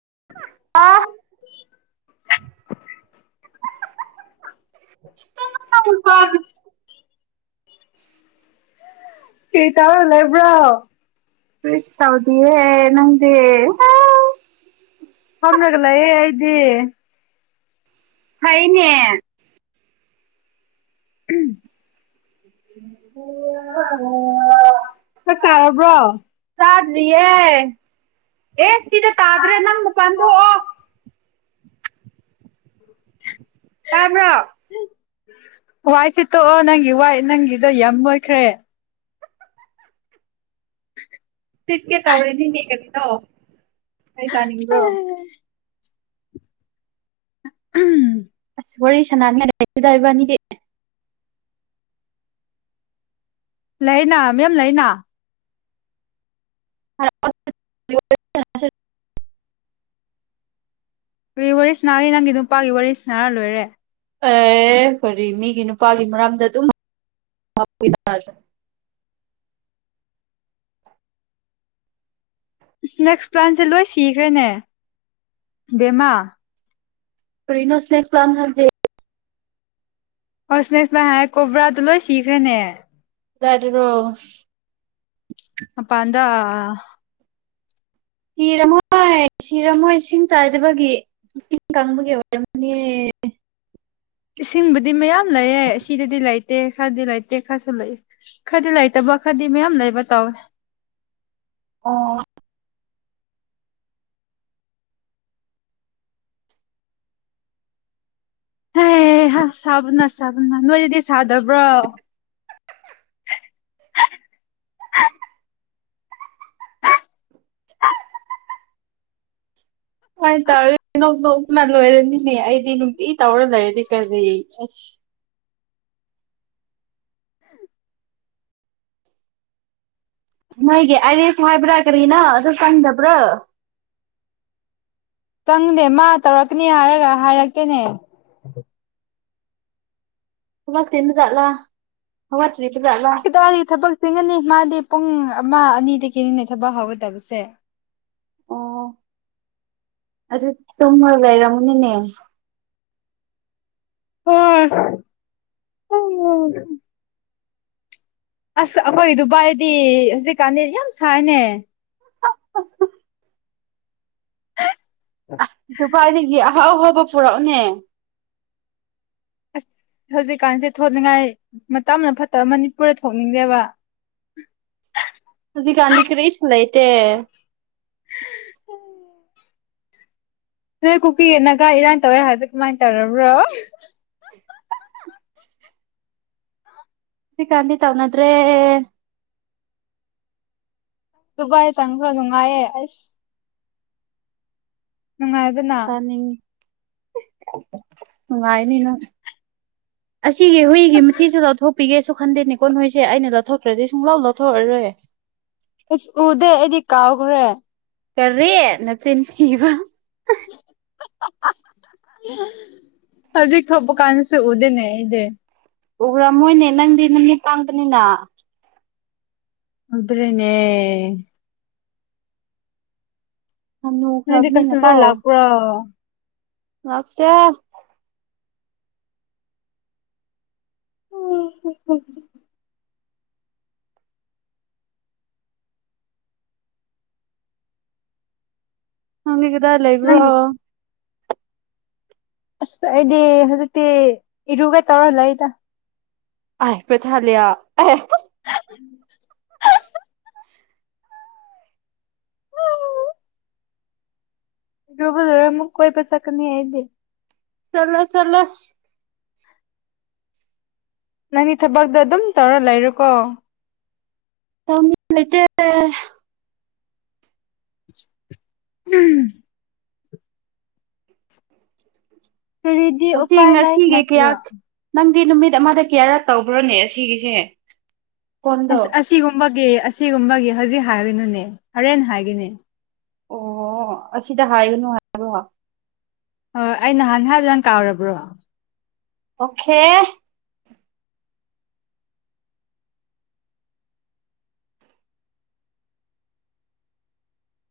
ꯑꯣ [unintelligible] [inaudible] [unintelligible] ꯑꯦꯇ [unintelligible] ꯂꯩꯕ꯭ꯔꯣ ꯁ ꯇꯥꯎꯗꯑꯦ ꯅꯪꯗꯤꯦ [unintelligible] ꯐꯝꯃꯂꯒ ꯂꯩꯑ‌ꯦ ꯍꯥꯏꯗꯤ ꯍꯥꯏꯅꯦ ꯎꯝ ꯎꯝ ꯆꯥꯛ ꯆꯥꯔꯕ꯭ꯔꯣ ꯆꯥꯗꯔꯤꯌꯦ ꯑꯦ ꯁꯤꯗ ꯇꯥꯗ꯭ꯔꯦ ꯅꯪ ꯃꯄꯥꯟ ꯊꯣꯛꯑꯣ ꯇꯥ꯭ꯕꯔꫭ ꯋꯥꯏꯠꯁꯤꯠ ꯇꯣꯛꯑꯣ ꯅꯪꯒꯤ ꯋꯥꯏꯠ ꯅꯪꯒꯤꯗꯣ ꯌꯥꯝ ꯃꫭꯠꯈ꯭ꯔꯦ ꯁꯤꯠꯀꯦ ꯇꯧꯔꯤꯗꯤꯅꯦ ꯀꯔꯤꯅ‌ꫭ ꯀꯩꯁꯥꯅꯤꯡꯕ꯭ꯔꯣ ꯎꯝ ꯑꯁ ꯋꯥꯔꯤ ꯁꯅꯥꯗꯏꯕꯅꯤꯗꯤ ꯂꯩꯅꯥ ꯃꯦꯝ ꯂꯩꯅꯥ [unintelligible] ꯀ ꯋꯥꯔꯤ ꯁꯅꯥꯒꯦ ꯅꯪꯒꯤ ꯅꯨꯄꯥꯒꯤ ꯋꯥꯔꯤꯁꯤꯅꯔ ꯂꯣꯏꯔꯦ ꯑꯦ ꯀꯔꯤ ꯃꯤꯒꯤ ꯅꯨꯄꯥꯒꯤ ꯃꯔꯝꯗ ꯑꯗꯨꯝ ꯍꯥ ꯏꯔꯖ ꯏꯁꯅꯦꯛꯁ ꯄ꯭ꯂꯥꯟꯁꯦ ꯂꯣꯏ ꯁꯤꯈ꯭ꯔꯦꯅꯦ ꯕꯦꯝꯃꯥ ꯀꯔꯤꯅꯣ ꯁ꯭ꯅꯦꯛꯁ ꯄꯂꯥꯟꯠ ꯍꯥꯏꯁꯤ ꯍꯁꯅꯦꯁꯃ ꯍꯥꯏ ꯀꯧꯕꯣꯕ꯭ꯔꯥꯗꯨ ꯂꯣꯏ ꯁꯤꯈ꯭ꯔꯦꯅꯦ ꯀꯗꯥꯏꯗꯔꯣ ꯃꯄꯥꯟꯗ ꯍꯔꯃ ꯁꯤꯔꯃꯣꯏ ꯏꯁꯤꯡ ꯆꯥꯏꯗꯕꯒꯤ ꯏꯁꯤꯡ ꯀꯥꯡꯪꯕꯒꯤ ꯑꯣꯏꯔꯝꯅꯦ ꯏꯁꯤꯡꯕꯨꯗꯤ ꯃꯌꯥꯝ ꯂꯩꯌꯦ ꯑꯁꯤꯗꯗꯤ ꯂꯩꯇꯦ ꯂꯩꯇꯦ ꯈꯔꯗꯤ ꯂꯩꯇꯦ ꯈꯔꯁꯨ ꯂꯩ ꯈꯔꯗꯤ ꯂꯩꯇꯕ ꯈꯔꯗꯤ ꯃꯌꯥꯝ ꯂꯩꯕ ꯇꯧꯋꯦ [unintelligible] ꯑꯣ ꯍ ꯍ ꯁꯕꯅ ꯁꯕꯅ ꯅꯗꯤ ꯁꯥꯗꯕ꯭ꯔꯣ ꯀꯃꯥꯏꯅ ꯇꯧꯔꯦꯅꯧ ꯅꯣꯛꯅ ꯂꯣꯏꯔꯅꯤꯅꯦ ꯑꯩꯗꯤ ꯅꯨꯡꯇꯤ ꯇꯧꯔ ꯂꯩꯔꯗꯤ ꯐꯖꯩꯌꯦ ꯑꯁ ꯅꯣꯏꯒꯤ ꯑꯔꯤꯁ ꯍꯥꯏꯕ꯭ꯔꯥ ꯀꯔꯤꯅ ꯑꯗꯨ ꯆꯪꯗꯕ꯭ꯔꯥ ꯆꯪꯗꯦ ꯃꯥ ꯇꯧꯔꯛꯀꯅꯤ ꯍꯥꯏꯔꯒ ꯍꯥꯏꯔꯛꯀꯦꯅꯦ ꯊꯃ ꯁꯤꯃꯤ ꯆꯠꯂ ꯍ [unintelligible] ꯈꯤꯇꯗꯤ ꯊꯕꯛ ꯆꯪꯉꯅꯤ ꯃꯥꯗꯤ ꯄꯨꯡ ꯑꯃ ꯑꯅꯤꯗꯒꯤ ꯀꯅꯤ ꯊꯕꯛ ꯍꯧꯒꯗꯕꯁꯦ ꯑꯣ ꯑꯗꯨ ꯇꯨꯡꯉꯣꯏ ꯂꯩꯔꯝꯃꯅꯅꯦ ꯍꯝ ꯎꯝ ꯑꯁ ꯑꯩꯈꯣꯏ ꯗꯨꯕꯥꯏꯗꯤ ꯍꯧꯖꯤꯛꯀꯥꯟꯗꯤ ꯌꯥꯝ ꯁꯥꯏꯅꯦ ꯁ ꯍꯥ ꯁ ꯗꯨꯄꯥꯥꯏꯗꯒꯤ ꯑꯍꯥꯎ ꯑꯍꯥꯎꯕ ꯄꯨꯔꯛꯎꯅꯦ ꯑꯁ ꯍꯧꯖꯤꯛꯀꯥꯟꯁꯦ ꯊꯣꯛꯅꯤꯡꯉꯥꯏ ꯃꯇꯝꯅ ꯐꯠꯇꯕ ꯃꯅꯤꯄꯨꯔꯗ ꯊꯣꯛꯅꯤꯡꯗꯦꯕ ꯎꯝ ꯍꯧꯖꯤꯛ ꯀꯥꯟꯗꯤ ꯀꯔꯤꯁꯨ ꯂꯩꯇꯦ ꯅꯣꯏ ꯀꯨꯀꯤ ꯌꯦꯠꯅꯒ ꯏꯔꯥꯡ ꯇꯧꯋꯦ ꯍꯥꯏꯗ ꯀꯃꯥꯏꯅ ꯇꯧꯔꯕ꯭ꯔꯣ ꯁꯤ ꯈꯗꯤ ꯇꯋꯥꯅꯗ꯭ꯔꯦ ꯑꯗꯨꯗꯨꯕꯥꯥꯏ ꯆꯥꯡꯪ꯭ꯔꯣ ꯅꯨꯡꯉꯥꯏꯑꯦ ꯑꯁ ꯅꯨꯡꯉꯥꯏꯕꯅ ꯅꯨꯡꯉꯥꯏꯅꯤꯅ ꯑꯁꯤꯒꯤ ꯍꯨꯏꯒꯤ ꯃꯊꯤꯁꯤꯗ ꯂꯧꯊꯣꯛ ꯄꯤꯒꯦꯁꯨ ꯈꯟꯗꯦꯅꯦꯀꯣ ꯑꯁ ꯎꯗꯦ ꯑꯩꯗꯤ ꯀꯥꯎꯈ꯭ꯔꯦ ꯀꯔꯦ ꯃꯆꯤꯟ ꯊꯤꯕ [unintelligible] ꯍꯧꯖꯤꯛ ꯊꯣꯛꯄ ꯀꯥꯟꯁꯨ ꯎꯗꯅꯦ ꯑꯩꯗꯤ ꯎꯕ꯭ꯔꯥ ꯃꯣꯏꯅꯦ ꯅꯪꯗꯤ ꯅꯨꯃꯤꯠ ꯄꯥꯡꯕꯅꯤꯅ ꯑꯗꯨꯗ꯭ꯔꯦꯅꯦ ꯅꯗꯤ ꯍꯅꯨꯈ꯭ꯔꯕꯅꯤꯅꯀꯣ ꯀꯁꯇꯥꯃꯔ ꯂꯥꯛꯄꯔꯣ ꯅ ꯀ ꯎ ꯍ ꯍ ꯅꯪꯗꯤ ꯀꯗꯥꯏ ꯅꯪ ꯂꯩꯕ꯭ꯔꯣ ꯑꯁ ꯑꯩꯗꯤ ꯍꯧꯖꯤꯛꯇꯤ ꯏꯔꯨꯒ ꯇꯧꯔꯜꯂ ꯂꯩꯗ ꯍꯥꯏ ꯄꯦ ꯆꯂ ꯔꯨꯕꯜꯗꯨꯔ ꯑꯃꯨꯛ ꯀꯣꯏ ꯄꯩꯁꯥ ꯀꯅꯤ ꯍꯥꯏꯗꯤ ꯆꯂꯣ ꯆꯂꯣ ꯅꯪꯒꯤ ꯊꯕꯛꯇꯣ ꯑꯗꯨꯝ ꯇꯧꯔ ꯂꯩꯔꯣꯀꯣ ꯑꯇ ꯎꯝ ꯀꯔꯤꯗꯤ ꯑꯁꯤꯁꯦꯡ ꯎꯄꯥꯏ ꯂꯩ ꯉꯁꯤꯒ ꯀꯌꯥ ꯅꯠꯇ꯭ꯔꯣ ꯅꯪ ꯗꯤ ꯅꯨꯃꯤꯠ ꯑꯃꯗ ꯀꯦꯌꯥꯔ ꯇꯧꯕ꯭ꯔꯣꯅꯦ ꯑꯁꯤꯒꯤꯁꯦ ꯀꯣꯟꯗꯣ ꯑꯁ ꯑꯁꯤꯒꯨꯝꯕꯒꯤ ꯑꯁꯤꯒꯨꯝꯕꯒꯤ ꯍꯧꯖꯤꯛ ꯍꯥꯏꯔꯤꯅꯨꯅꯦ ꯍꯣꯔꯦꯟ ꯍꯥꯏꯒꯅꯦ ꯑꯣ ꯑꯁꯤꯗ ꯍꯥꯏꯒꯅꯨ ꯍꯥꯏꯔꯣꯑꯣ ꯍꯣꯏ ꯑꯩ ꯅꯍꯥꯟ ꯍꯥꯏꯕꯗꯪ ꯀꯥꯎꯔꯕ꯭ꯔꯣ ꯑꯣꯀꯦ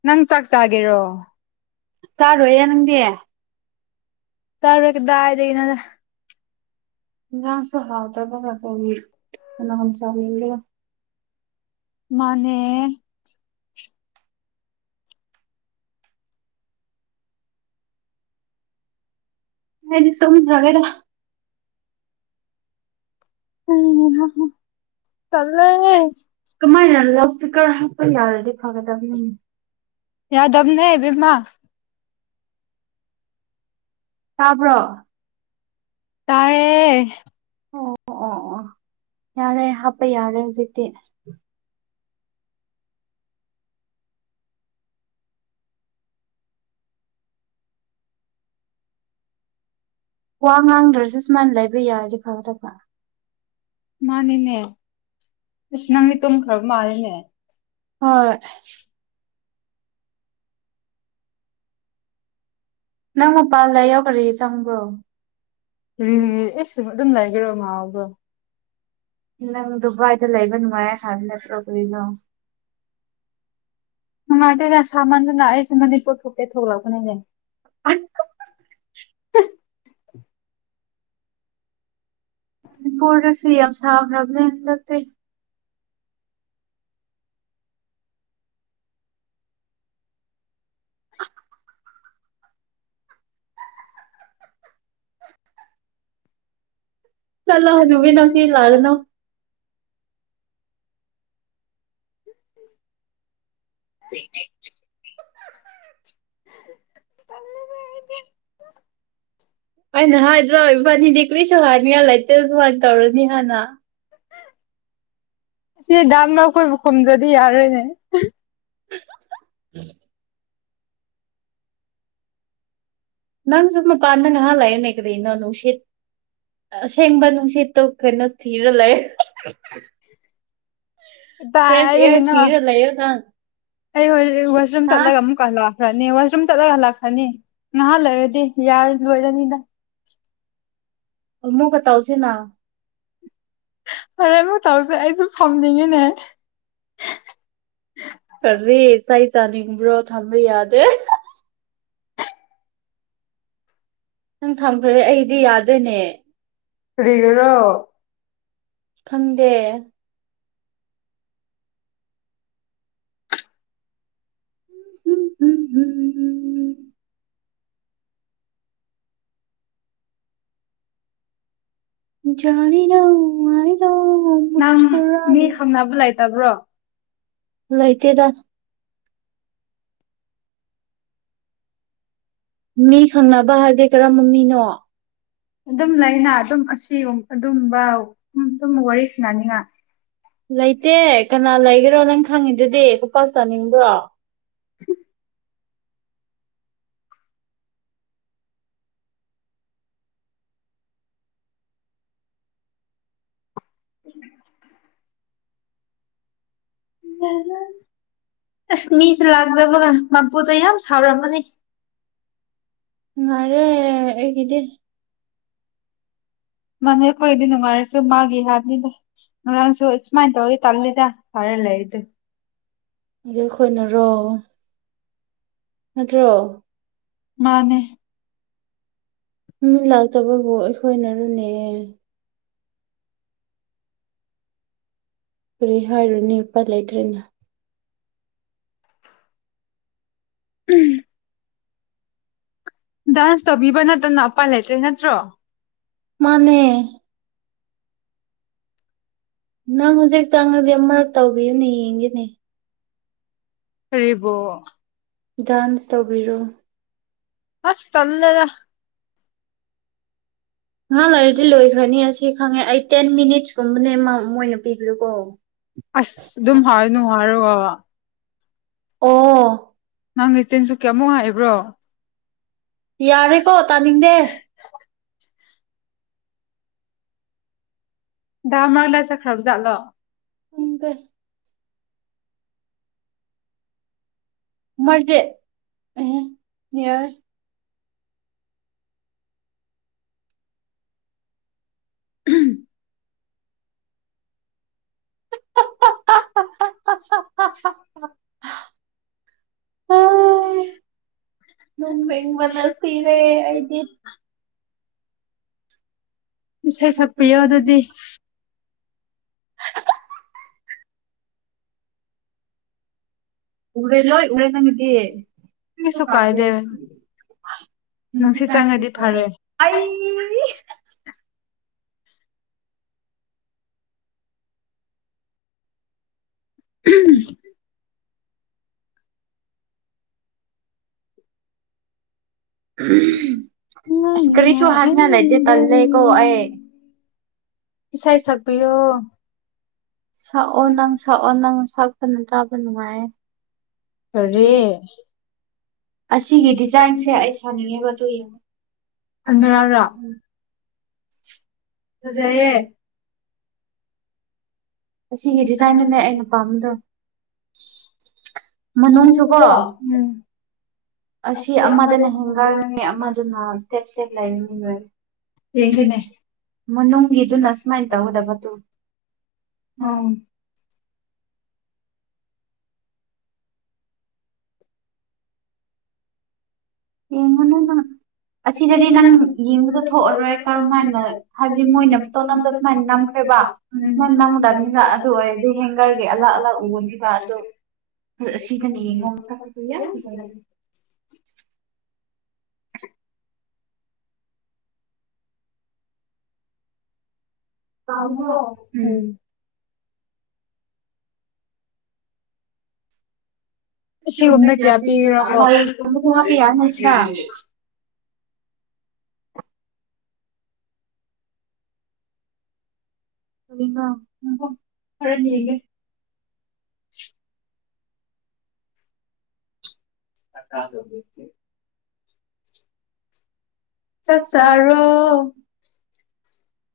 ꯅꯪ ꯆꯥꯛ ꯆꯥꯒꯦꯔꯣ ꯆꯥꯔꯣꯏꯌꯦꯦ ꯅꯪꯗꯤ ꯆꯔꯔꯗꯥꯑꯗ ꯏꯅꯗ ꯉꯁꯨꯍꯥꯎꯗ ꯀꯅꯥ ꯆꯕꯤ ꯃꯅꯦ ꯃꯗꯤ ꯁꯗ꯭ꯔꯒꯦꯗ ꯎꯝ ꯆꯜꯂ ꯀꯃꯥꯏꯅ ꯂꯥꯎꯠ ꯏꯁꯄꯤꯀꯔ ꯍꯥꯞꯄ ꯌꯥꯔꯗꯤ ꯐꯒꯗꯕꯅꯤ ꯌꯥꯗ ꯑꯃꯅꯦ ꯕꯃ ꯇꯥꯕ꯭ꯔꯣ ꯇꯥꯏꯌꯦ ꯑꯣ ꯑꯣ ꯑꯣ ꯌꯥꯔꯦ ꯍꯥꯞꯄ ꯌꯥꯔꯦ ꯍꯧꯖꯤꯛꯇꯤ ꯑ ꯋꯥ ꯉꯥꯡꯗ꯭ꯔꯁꯨ ꯁꯨꯃꯥꯏꯅ ꯂꯩꯕ ꯌꯥꯔꯗꯤ ꯐꯗ ꯃꯥꯅꯤꯅꯦ ꯑꯁ ꯅꯪ ꯃꯤ ꯇꯨꯝꯈ꯭ꯔꯕ ꯃꯥꯜꯂꯤꯅꯦ ꯍꯣꯏ ꯅꯪ ꯃꯄꯥꯥꯟꯜꯂ ꯌꯎꯈꯔꯦ ꯆꯪꯕ꯭ꯔꯣ ꯑꯦ ꯑꯗꯨꯝ ꯂꯥꯏꯕꯤꯔꯣ ꯃꯥꯕ ꯅꯪ ꯗꯨꯕꯥꯏꯗ ꯂꯩꯕ ꯅꯨꯡꯉꯥꯏ ꯍꯥꯏꯕ ꯅꯠꯇ꯭ꯔꯣ ꯀꯅꯣ ꯅꯨꯡꯉꯥꯏꯇꯦꯗ ꯁꯥꯃꯟꯗꯅ ꯑꯩꯁꯦ ꯃꯅꯤꯄꯨꯔ ꯊꯣꯛꯀꯦ ꯊꯣꯛꯂꯛꯒꯅꯤꯅꯦ ꯃꯅꯤꯄꯨꯔꯗ ꯁꯤ ꯑꯦꯝ ꯁꯥꯕ꯭ꯔꯔꯕꯅꯦꯟꯗꯠꯇ ꯆꯂꯣ ꯍꯧꯖꯤꯨꯃꯤ ꯅꯁꯤ ꯂꯒꯅ ꯇꯂ ꯅꯤ ꯗ꯭ꯔꯤꯁ ꯍꯅꯤꯉꯜ ꯂꯩꯇꯁꯨ ꯋꯥꯅ ꯇꯧꯔꯣꯅꯤ ꯍꯥꯏꯥꯟꯅ ꯁꯤ ꯗꯥꯥꯟꯃ ꯑꯩ ꯀꯣꯏꯕꯨ ꯈꯨꯝꯗ꯭ꯔꯗꯤ ꯌꯥꯔꯣꯏꯅꯦ ꯅꯪ ꯁꯨꯝꯃ ꯄꯥꯅꯉꯍꯥꯟ ꯂꯩꯑꯟꯅ ꯀꯗ ꯏꯟꯅꯣꯅ ꯎ ꯎꯆꯦꯠ ꯑꯁꯦꯡꯕ ꯅꯨꯡꯁꯤꯠꯇ ꯀꯩꯅꯣ ꯊꯤꯔ ꯂꯩ ꯇꯥꯏ ꯑꯩꯗꯤ ꯀꯩꯅꯣ ꯊꯤꯔ ꯂꯩꯌꯣ ꯅꯪ ꯑꯩ ꯍꯖꯤꯛ ꯋꯥꯁꯔꯨꯝ ꯍꯥ ꯆꯠꯂꯒ ꯑꯃꯨꯛ ꯀꯜꯂꯣ ꯈ꯭ꯔꯅꯤ ꯋꯥꯁꯔꯨꯝ ꯆꯠꯂꯒ ꯂꯥꯛꯀꯅꯤ ꯅꯍꯥꯟ ꯂꯩꯔꯗꯤ ꯌꯥꯔ ꯂꯣꯏꯔꯅꯤꯗ ꯃꯨ ꯀ ꯇꯧꯁꯤꯅ ꯍꯣꯔꯦꯟ ꯃꯇꯧꯁꯦ ꯑꯩꯁꯨ ꯐꯝꯅꯤꯡꯉꯤꯅꯦ ꯀꯦ ꯆ ꯆꯥꯅꯤꯡꯕ꯭ꯔꯣ ꯊꯝꯕ ꯌꯥꯗꯦ ꯅꯪ ꯊꯝꯈ꯭ꯔꯦ ꯑꯩꯗꯤ ꯌꯥꯗꯔꯅꯦ ꯀꯔꯤꯒꯤꯔꯣ ꯈꯪꯗꯦ ꯍꯨꯝ ꯍꯨꯝ ꯍꯨꯝ ꯌꯥꯅꯤ ꯂ ꯃꯥꯔꯤꯗ [inaudible] ꯅꯪ ꯃꯤ ꯈꯪꯅꯕ ꯂꯩꯇꯕ꯭ꯔꯣ ꯂꯩꯥꯏꯇꯦꯗ ꯃꯤ ꯁꯪꯅꯕ ꯍꯥꯏꯗꯤ ꯀꯔꯝꯕ ꯃꯤꯅꯣ ꯑꯗꯨꯝ ꯂꯩꯅ ꯑꯗꯨꯝ ꯑꯁꯤꯒ ꯑꯗꯨꯝꯕ ꯑꯗꯨꯝ ꯋꯥꯔꯤ ꯁꯅꯅꯤꯡꯉꯥꯏ ꯂꯩꯇꯦ ꯀꯅꯥ ꯂꯩꯒꯦꯔꯣ ꯅꯪ ꯈꯪꯉꯤꯗꯨꯗꯤ ꯈꯨꯄꯥꯛ ꯆꯥꯅꯤꯡꯕ꯭ꯔꯣ [inaudible] ꯎꯝ [inaudible] ꯑꯁ ꯃꯤꯁꯦ ꯂꯥꯛꯇꯕꯒ ꯃꯄꯨꯗ ꯌꯥꯝ ꯁꯥꯎꯔꯝꯃꯅꯤ ꯅꯨꯉꯥꯏꯔꯦ ꯑꯩꯒꯤꯗꯤ ꯃꯥꯅꯦ ꯑꯈꯣꯏꯒꯤꯗꯤ ꯅꯨꯡꯉꯥꯏꯔꯁꯨ ꯃꯥꯒꯤ ꯍꯥꯏꯕꯅꯤꯗ ꯉꯔꯥꯡꯁꯨ ꯁꯨꯃꯥꯏꯅ ꯇꯧꯔꯤ ꯇꯜꯂꯤꯗ ꯐꯔꯦ ꯂꯩꯥꯏꯗ ꯑꯗꯨ ꯑꯈꯣꯏꯅꯔꯣ ꯅꯠꯇ꯭ꯔꯣ ꯃꯥꯅꯦ ꯃꯤ ꯂꯥꯛꯇꯕꯕꯨ ꯑꯈꯣꯏꯅꯔꯅꯦ ꯀꯔꯤ ꯍꯥꯏꯔꯨꯅꯤ ꯅꯨꯄꯥ ꯂꯩꯇ꯭ꯔꯦꯅ ꯎꯝ ꯗꯥꯟꯁ ꯇꯧꯕꯤꯕ ꯅꯠꯇꯅ ꯎꯄꯥꯏ ꯂꯩꯇ꯭ꯔꯦ ꯅꯠꯇ꯭ꯔꯣ ꯃꯅꯦ ꯅꯪ ꯍꯧꯖꯤꯛ ꯆꯪꯉꯗꯤ ꯑꯃꯔꯥꯛ ꯇꯧꯕꯤꯌꯨꯅꯦ ꯌꯦꯡꯒꯦꯅꯦ ꯀꯥꯔꯤꯕꯣ ꯗꯥꯟꯁ ꯇꯧꯕꯤꯔꯣ ꯑꯁ ꯇꯜꯂꯦꯗ ꯉꯍꯥꯡ ꯂꯩꯔꯗꯤ ꯂꯣꯏꯈ꯭ꯔꯅꯤ ꯑꯁꯤ ꯈꯪꯉꯦ ꯑꯩ ꯇꯦꯟ ꯃꯤꯅꯤꯠꯁꯀꯨꯝꯕꯅꯦ ꯃꯣꯏꯅ ꯄꯤꯔꯤꯗꯨꯀꯣ ꯑꯁ ꯑꯗꯨꯝ ꯍꯥꯏꯅꯨ ꯍꯥꯏꯔꯒ ꯑꯣ ꯅꯪꯒꯤ ꯆꯤꯟꯁꯨ ꯀꯌꯥꯃꯨꯛ ꯍꯥꯏꯕ꯭ꯔꯣ ꯌꯥꯔꯦꯀꯣ ꯇꯥꯅꯤꯡꯗꯦ ꯗꯥ ꯃꯔꯛꯂ ꯆꯠꯈ꯭ꯔꯥꯕꯖꯥꯠꯂꯣ ꯈꯪꯗꯦ ꯃꯔꯖꯤꯠ ꯎꯝ ꯌꯦꯔꯦ [inaudible] ꯍꯥꯏ ꯇꯨꯝꯅꯤꯡꯕꯅ ꯁꯤꯔꯦ ꯑꯩꯗꯤ ꯏꯁꯩ ꯁꯛꯄꯤꯌꯣ ꯑꯗꯨꯗꯤ ꯎꯔꯦ ꯂꯣꯏ ꯎꯔꯦ ꯅꯥꯪꯒꯤꯗꯤ ꯀꯩꯁꯨ ꯀꯔꯤꯁꯨ ꯀꯥꯟꯅꯗꯦ ꯀꯥꯏꯗꯦ ꯃꯁꯤ ꯅꯨꯡꯁꯤꯠ ꯆꯪꯉꯗꯤ ꯐꯔꯦ ꯐꯔꯥꯅꯤ ꯑꯩ ꯎꯝ ꯎꯝ ꯑꯁ ꯀꯔꯤꯁꯨ ꯍꯥꯏꯅꯉꯥꯏ ꯂꯩꯇꯦꯀꯣ ꯑꯩ ꯏꯁꯩ ꯁꯛꯄꯤꯌꯣ ꯁꯛꯑꯣ ꯅꯪ ꯁꯛꯑꯣ ꯅꯪ ꯁꯛꯄꯅ ꯇꯥꯕ ꯅꯨꯡꯉꯥꯏꯌꯦ ꯀꯔꯤ ꯑꯁꯤꯒꯤ ꯗꯤꯖꯥꯏꯟꯁꯦ ꯑꯩ ꯁꯥꯅꯤꯡꯉꯦꯕ ꯑꯗꯨꯒꯤ ꯅꯪ ꯉꯔꯥꯡ ꯑꯟꯗꯔꯔꯣ ꯂꯥꯛꯄ ꯐꯖꯩꯌꯦ ꯑꯁꯤꯒꯤ ꯁꯤꯒꯤ ꯗꯤꯖꯥꯏꯟꯗꯨꯅꯦ ꯗꯤꯖꯥꯏꯟꯁꯦ ꯑꯩ ꯑꯩꯅ ꯄꯥꯝꯕꯗꯣ ꯄꯥꯝꯗꯦ ꯃꯃ ꯃꯅꯨꯡꯁꯨꯀꯣ ꯇꯕꯣ ꯎꯝ ꯑꯁꯤ ꯑꯃꯗꯅ ꯍꯟꯖꯔꯅꯤ ꯍꯦꯡꯒꯔꯅꯦ ꯑꯃꯗꯨꯅ ꯑꯃꯗꯅ ꯏꯁꯇꯦꯞ ꯁꯦꯦꯛ ꯁꯦꯛ ꯏꯁꯇꯦꯞ ꯂꯩꯅꯤ ꯂꯩꯔꯅꯤ ꯍꯟꯕ ꯂꯣꯏꯔꯦ ꯍꯒꯅꯦ ꯏ ꯃꯅꯨꯡꯒꯤꯗꯨꯅ ꯅꯁꯅ ꯍꯥꯏ ꯁꯨꯃꯥꯏꯅ ꯇꯕ ꯇꯧꯒꯗꯕ ꯅꯗꯤ ꯇꯨ ꯑꯥ ꯌꯦꯉꯣꯟꯅ ꯑꯁꯤꯗꯗꯤ ꯅꯪ ꯌꯦꯡꯕꯗ ꯊꯣꯛꯑꯔꯣꯏ ꯀꯔꯝꯍ ꯍꯥꯏꯅ ꯍꯥꯏꯕꯗꯤ ꯃꯣꯏꯅ ꯐꯣꯇꯣ ꯅꯝꯗ ꯁꯨꯃꯥꯏꯅ ꯅꯝꯈ꯭ꯔꯦ ꯕ ꯎ ꯅꯪ ꯅꯪꯉꯗꯅꯤꯗ ꯅꯝꯗꯕꯅꯤꯅ ꯑꯗꯨ ꯑꯣꯏꯔꯗꯤ ꯍꯦꯡꯒꯔꯒꯤ ꯍꯟꯗꯛꯀꯤ ꯑꯂꯛ ꯑꯂꯥꯞ ꯑꯂꯥꯛ ꯑꯂꯥꯞ ꯎꯒꯅꯤꯕ ꯑꯗꯨ ꯑꯁꯤꯗꯅꯤ ꯁꯀꯄꯌꯥꯖ ꯄꯥꯝꯃꯤꯀꯣ ꯑꯕꯣꯝ ꯎꯝ ꯁꯤꯒꯨꯝꯕ ꯁꯤꯒꯨꯝꯅ ꯀꯌꯥ ꯄꯤꯕꯅꯣ ꯄꯤꯈꯅꯣꯀꯣ ꯂꯩꯒꯨꯝꯕꯁꯨ ꯍꯥꯞꯄ ꯌꯥꯅꯤ ꯁꯤꯗ ꯑꯉ ꯎ ꯍꯂ ꯊꯒ ꯆꯁꯤ ꯆꯠ ꯆꯥꯛ ꯆꯔꯣ ꯆꯥꯔꯕꯣ